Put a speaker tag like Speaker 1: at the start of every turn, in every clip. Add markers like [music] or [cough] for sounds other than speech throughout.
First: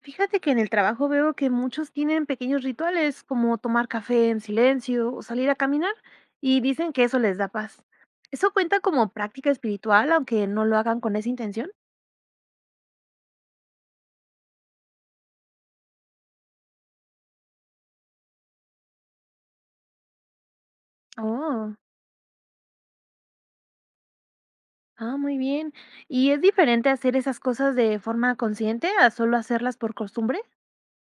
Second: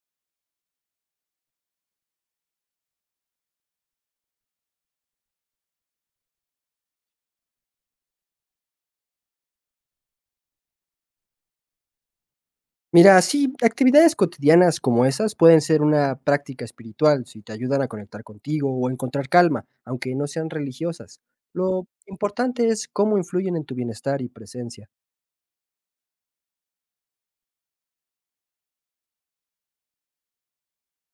Speaker 1: Fíjate que en el trabajo veo que muchos tienen pequeños rituales como tomar café en silencio o salir a caminar y dicen que eso les da paz. ¿Eso cuenta como práctica espiritual aunque no lo hagan con esa intención?
Speaker 2: Mira, sí, actividades cotidianas como esas pueden ser una práctica espiritual si te ayudan a conectar contigo o encontrar calma, aunque no sean religiosas.
Speaker 1: Oh,
Speaker 2: Lo importante es cómo influyen en tu bienestar y presencia.
Speaker 1: ah, muy bien. ¿Y es diferente hacer esas cosas de forma consciente a solo hacerlas por costumbre?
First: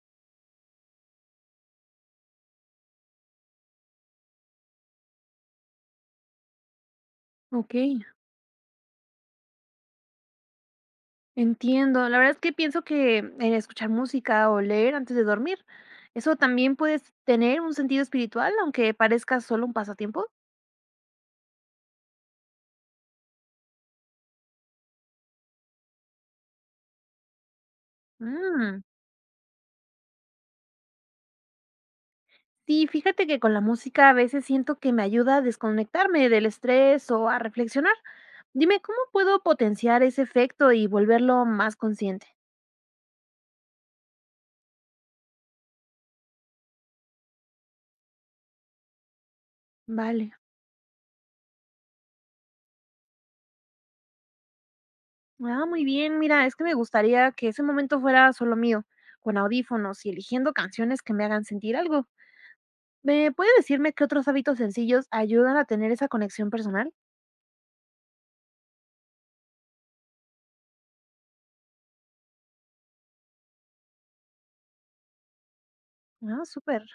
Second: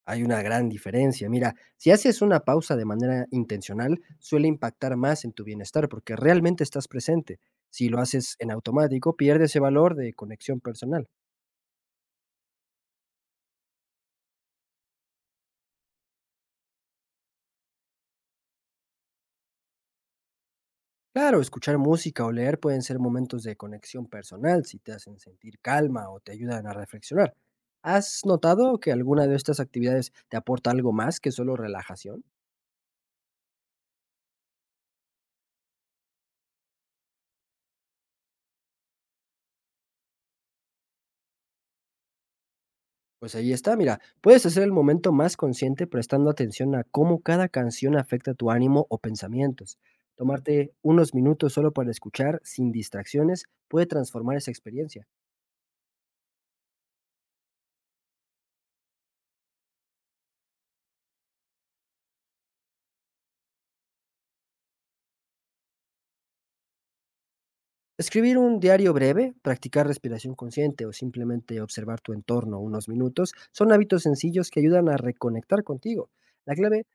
Speaker 2: Hay una gran diferencia. Mira, si haces una pausa de manera intencional, suele impactar más en tu bienestar porque realmente estás presente.
Speaker 1: Ok,
Speaker 2: Si lo haces en automático, pierdes ese valor de conexión personal.
Speaker 1: entiendo. La verdad es que pienso que el escuchar música o leer antes de dormir, eso también puede tener un sentido espiritual aunque parezca solo un pasatiempo.
Speaker 2: Claro, escuchar música o leer pueden ser momentos de conexión personal si te hacen sentir calma o te ayudan a reflexionar. ¿Has notado
Speaker 1: Mm.
Speaker 2: que alguna de estas actividades te aporta algo más que solo relajación?
Speaker 1: Sí, fíjate que con la música a veces siento que me ayuda a desconectarme del estrés o a reflexionar. Dime, ¿cómo puedo potenciar ese efecto y volverlo más consciente?
Speaker 2: Pues ahí está, mira, puedes hacer el momento más consciente prestando atención a cómo cada canción afecta tu ánimo o pensamientos.
Speaker 1: Vale.
Speaker 2: Tomarte unos minutos solo para escuchar sin distracciones puede transformar esa experiencia.
Speaker 1: Ah, muy bien. Mira, es que me gustaría que ese momento fuera solo mío, con audífonos y eligiendo canciones que me hagan sentir algo. ¿Me puede decirme qué otros hábitos sencillos ayudan a tener esa conexión personal?
Speaker 2: Escribir un diario breve, practicar respiración consciente o simplemente observar tu entorno unos minutos son hábitos sencillos que ayudan a reconectar contigo.
Speaker 1: Ah,
Speaker 2: La
Speaker 1: súper.
Speaker 2: clave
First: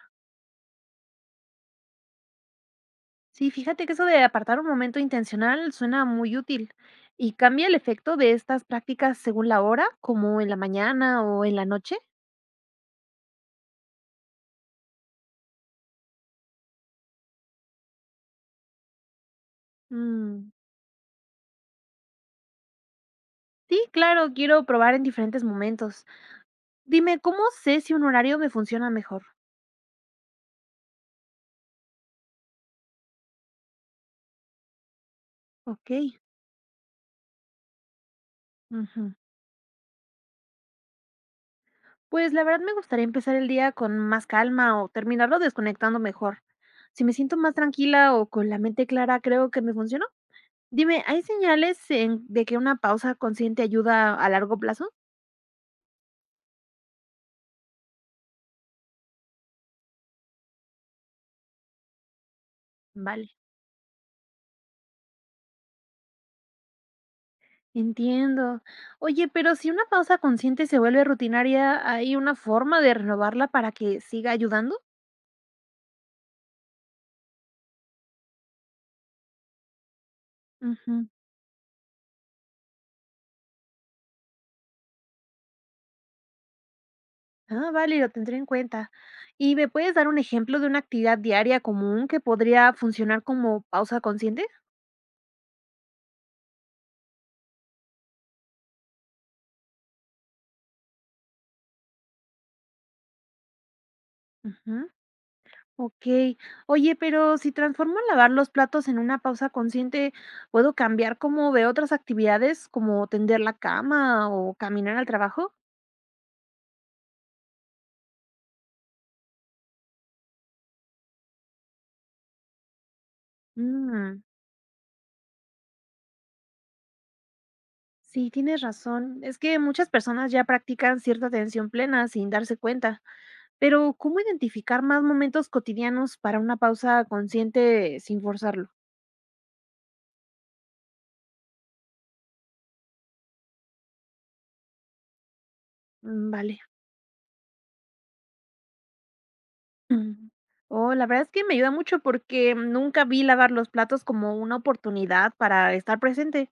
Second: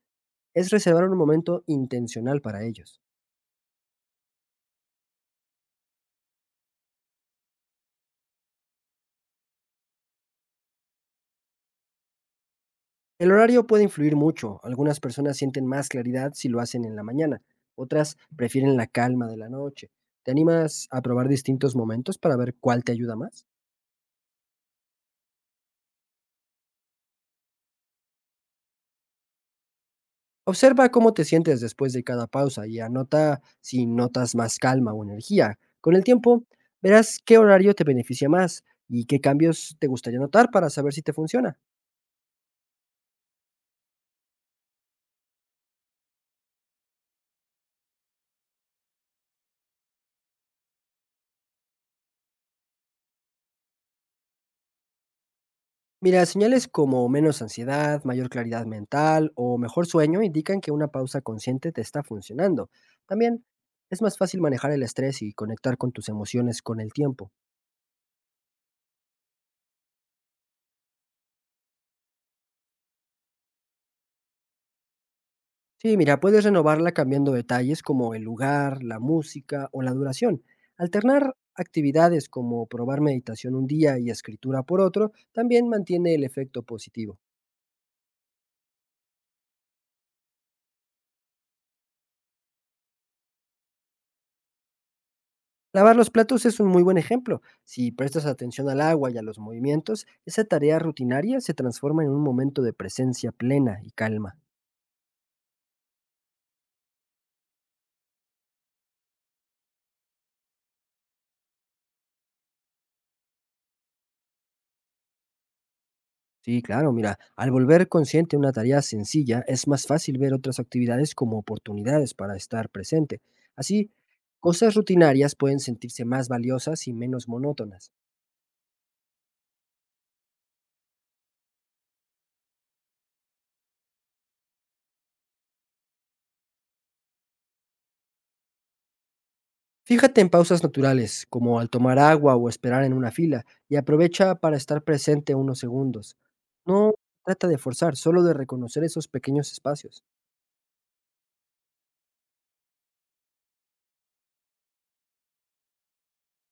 Speaker 2: es reservar un momento intencional para ellos.
Speaker 1: Sí, fíjate que eso de apartar un momento intencional suena muy útil y cambia el efecto de estas prácticas según la hora, como en la mañana o en la noche.
Speaker 2: El horario puede influir mucho. Algunas personas sienten más claridad si lo hacen en la mañana, otras prefieren la calma de la noche. ¿Te
Speaker 1: Mm,
Speaker 2: animas a probar distintos momentos para ver cuál te ayuda más?
Speaker 1: sí, claro, quiero probar en diferentes momentos. Dime, ¿cómo sé si un horario me funciona mejor?
Speaker 2: Observa cómo te sientes después de cada pausa y anota si notas más calma o energía.
Speaker 1: Ok.
Speaker 2: Con el tiempo, verás qué horario te beneficia más y
Speaker 1: Ujú.
Speaker 2: qué cambios te gustaría notar para saber si te funciona.
Speaker 1: Pues la verdad me gustaría empezar el día con más calma o terminarlo desconectando mejor. Si me siento más tranquila o con la mente clara, creo que me funcionó. Dime, ¿hay señales de que una pausa consciente ayuda a largo plazo?
Speaker 2: Mira, señales como menos ansiedad, mayor claridad mental o mejor sueño indican que una pausa consciente te está funcionando.
Speaker 1: Vale.
Speaker 2: También es más fácil manejar el estrés y conectar con tus emociones con el tiempo.
Speaker 1: Entiendo. Oye, pero si una pausa consciente se vuelve rutinaria, ¿hay una forma de renovarla para que siga ayudando?
Speaker 2: Sí, mira, puedes renovarla cambiando detalles como el lugar, la música o la duración.
Speaker 1: Ujú.
Speaker 2: Alternar actividades como probar meditación un día y escritura por otro también mantiene el efecto positivo.
Speaker 1: Ah, vale, lo tendré en cuenta. ¿Y me puedes dar un ejemplo de una actividad diaria común que podría funcionar como pausa consciente?
Speaker 2: Lavar los platos es un muy buen ejemplo. Si prestas atención al agua y a los movimientos, esa tarea rutinaria se transforma en un momento de presencia plena y calma.
Speaker 1: Ujú. Ok. Oye, pero si transformo lavar los platos en una pausa consciente, ¿puedo cambiar como de otras actividades como tender la cama o caminar al trabajo?
Speaker 2: Sí, claro, mira, al volver consciente una tarea sencilla, es más fácil ver otras actividades como oportunidades para estar presente. Así,
Speaker 1: Mm.
Speaker 2: cosas rutinarias pueden sentirse más valiosas y menos monótonas.
Speaker 1: Sí, tienes razón. Es que muchas personas ya practican cierta atención plena sin darse cuenta. Pero, ¿cómo identificar más momentos cotidianos para una pausa consciente sin forzarlo?
Speaker 2: Fíjate en pausas naturales, como al tomar agua o esperar en una fila, y aprovecha para estar presente unos segundos.
Speaker 1: Mm, vale. [clears throat]
Speaker 2: No trata de forzar, solo de reconocer esos pequeños espacios.
Speaker 1: Mm. Oh, la verdad es que me ayuda mucho porque nunca vi lavar los platos como una oportunidad para estar presente.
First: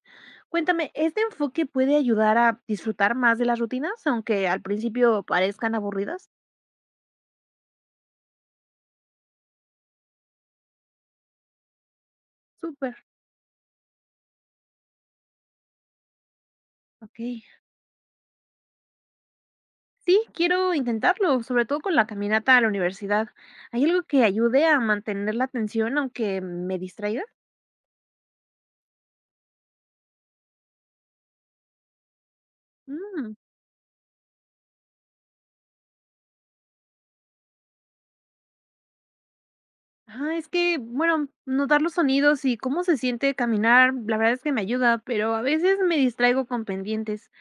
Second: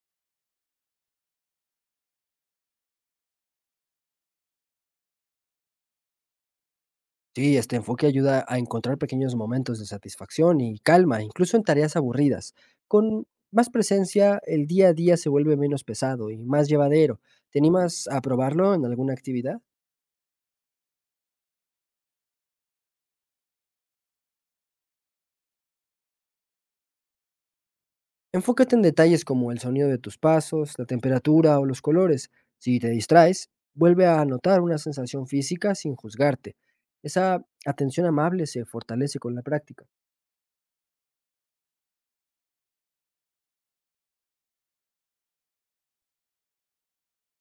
Speaker 1: Cuéntame, ¿este enfoque puede ayudar a disfrutar más de las rutinas, aunque al principio parezcan aburridas?
Speaker 2: Sí, este enfoque ayuda a encontrar pequeños momentos de satisfacción y calma, incluso en tareas aburridas.
Speaker 1: Súper,
Speaker 2: Con más presencia, el día a día se vuelve menos pesado y más
Speaker 1: ok.
Speaker 2: llevadero. ¿Te animas a probarlo en alguna actividad?
Speaker 1: Sí, quiero intentarlo, sobre todo con la caminata a la universidad. ¿Hay algo que ayude a mantener la atención aunque me distraiga?
Speaker 2: Enfócate en detalles como el sonido de tus pasos, la temperatura o los colores. Si te
Speaker 1: Mm,
Speaker 2: distraes, vuelve a notar una sensación física sin juzgarte. Esa atención amable se fortalece con la práctica.
Speaker 1: ah, es que, bueno, notar los sonidos y cómo se siente caminar, la verdad es que me ayuda, pero a veces me distraigo con pendientes.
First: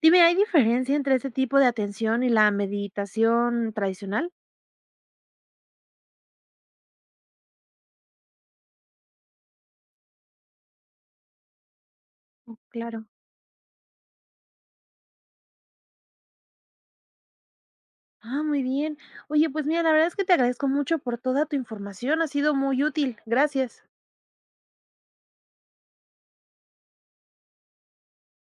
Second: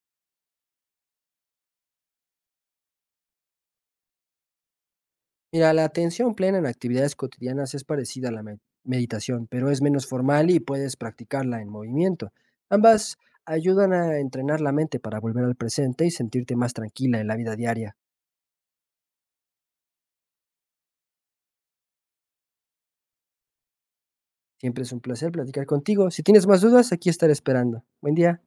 Speaker 1: Dime, ¿hay diferencia entre ese tipo de atención y la meditación tradicional?
Speaker 2: Mira, la atención plena en actividades cotidianas es parecida a la meditación, pero es menos formal y puedes practicarla en movimiento.
Speaker 1: Oh, claro.
Speaker 2: Ambas ayudan a entrenar la mente para volver al presente y sentirte más tranquila en la vida diaria.
Speaker 1: Ah, muy bien. Oye, pues mira, la verdad es que te agradezco mucho por toda tu información, ha sido muy útil. Gracias.
Speaker 2: Siempre es un placer platicar contigo. Si tienes más dudas, aquí estaré esperando. Buen día.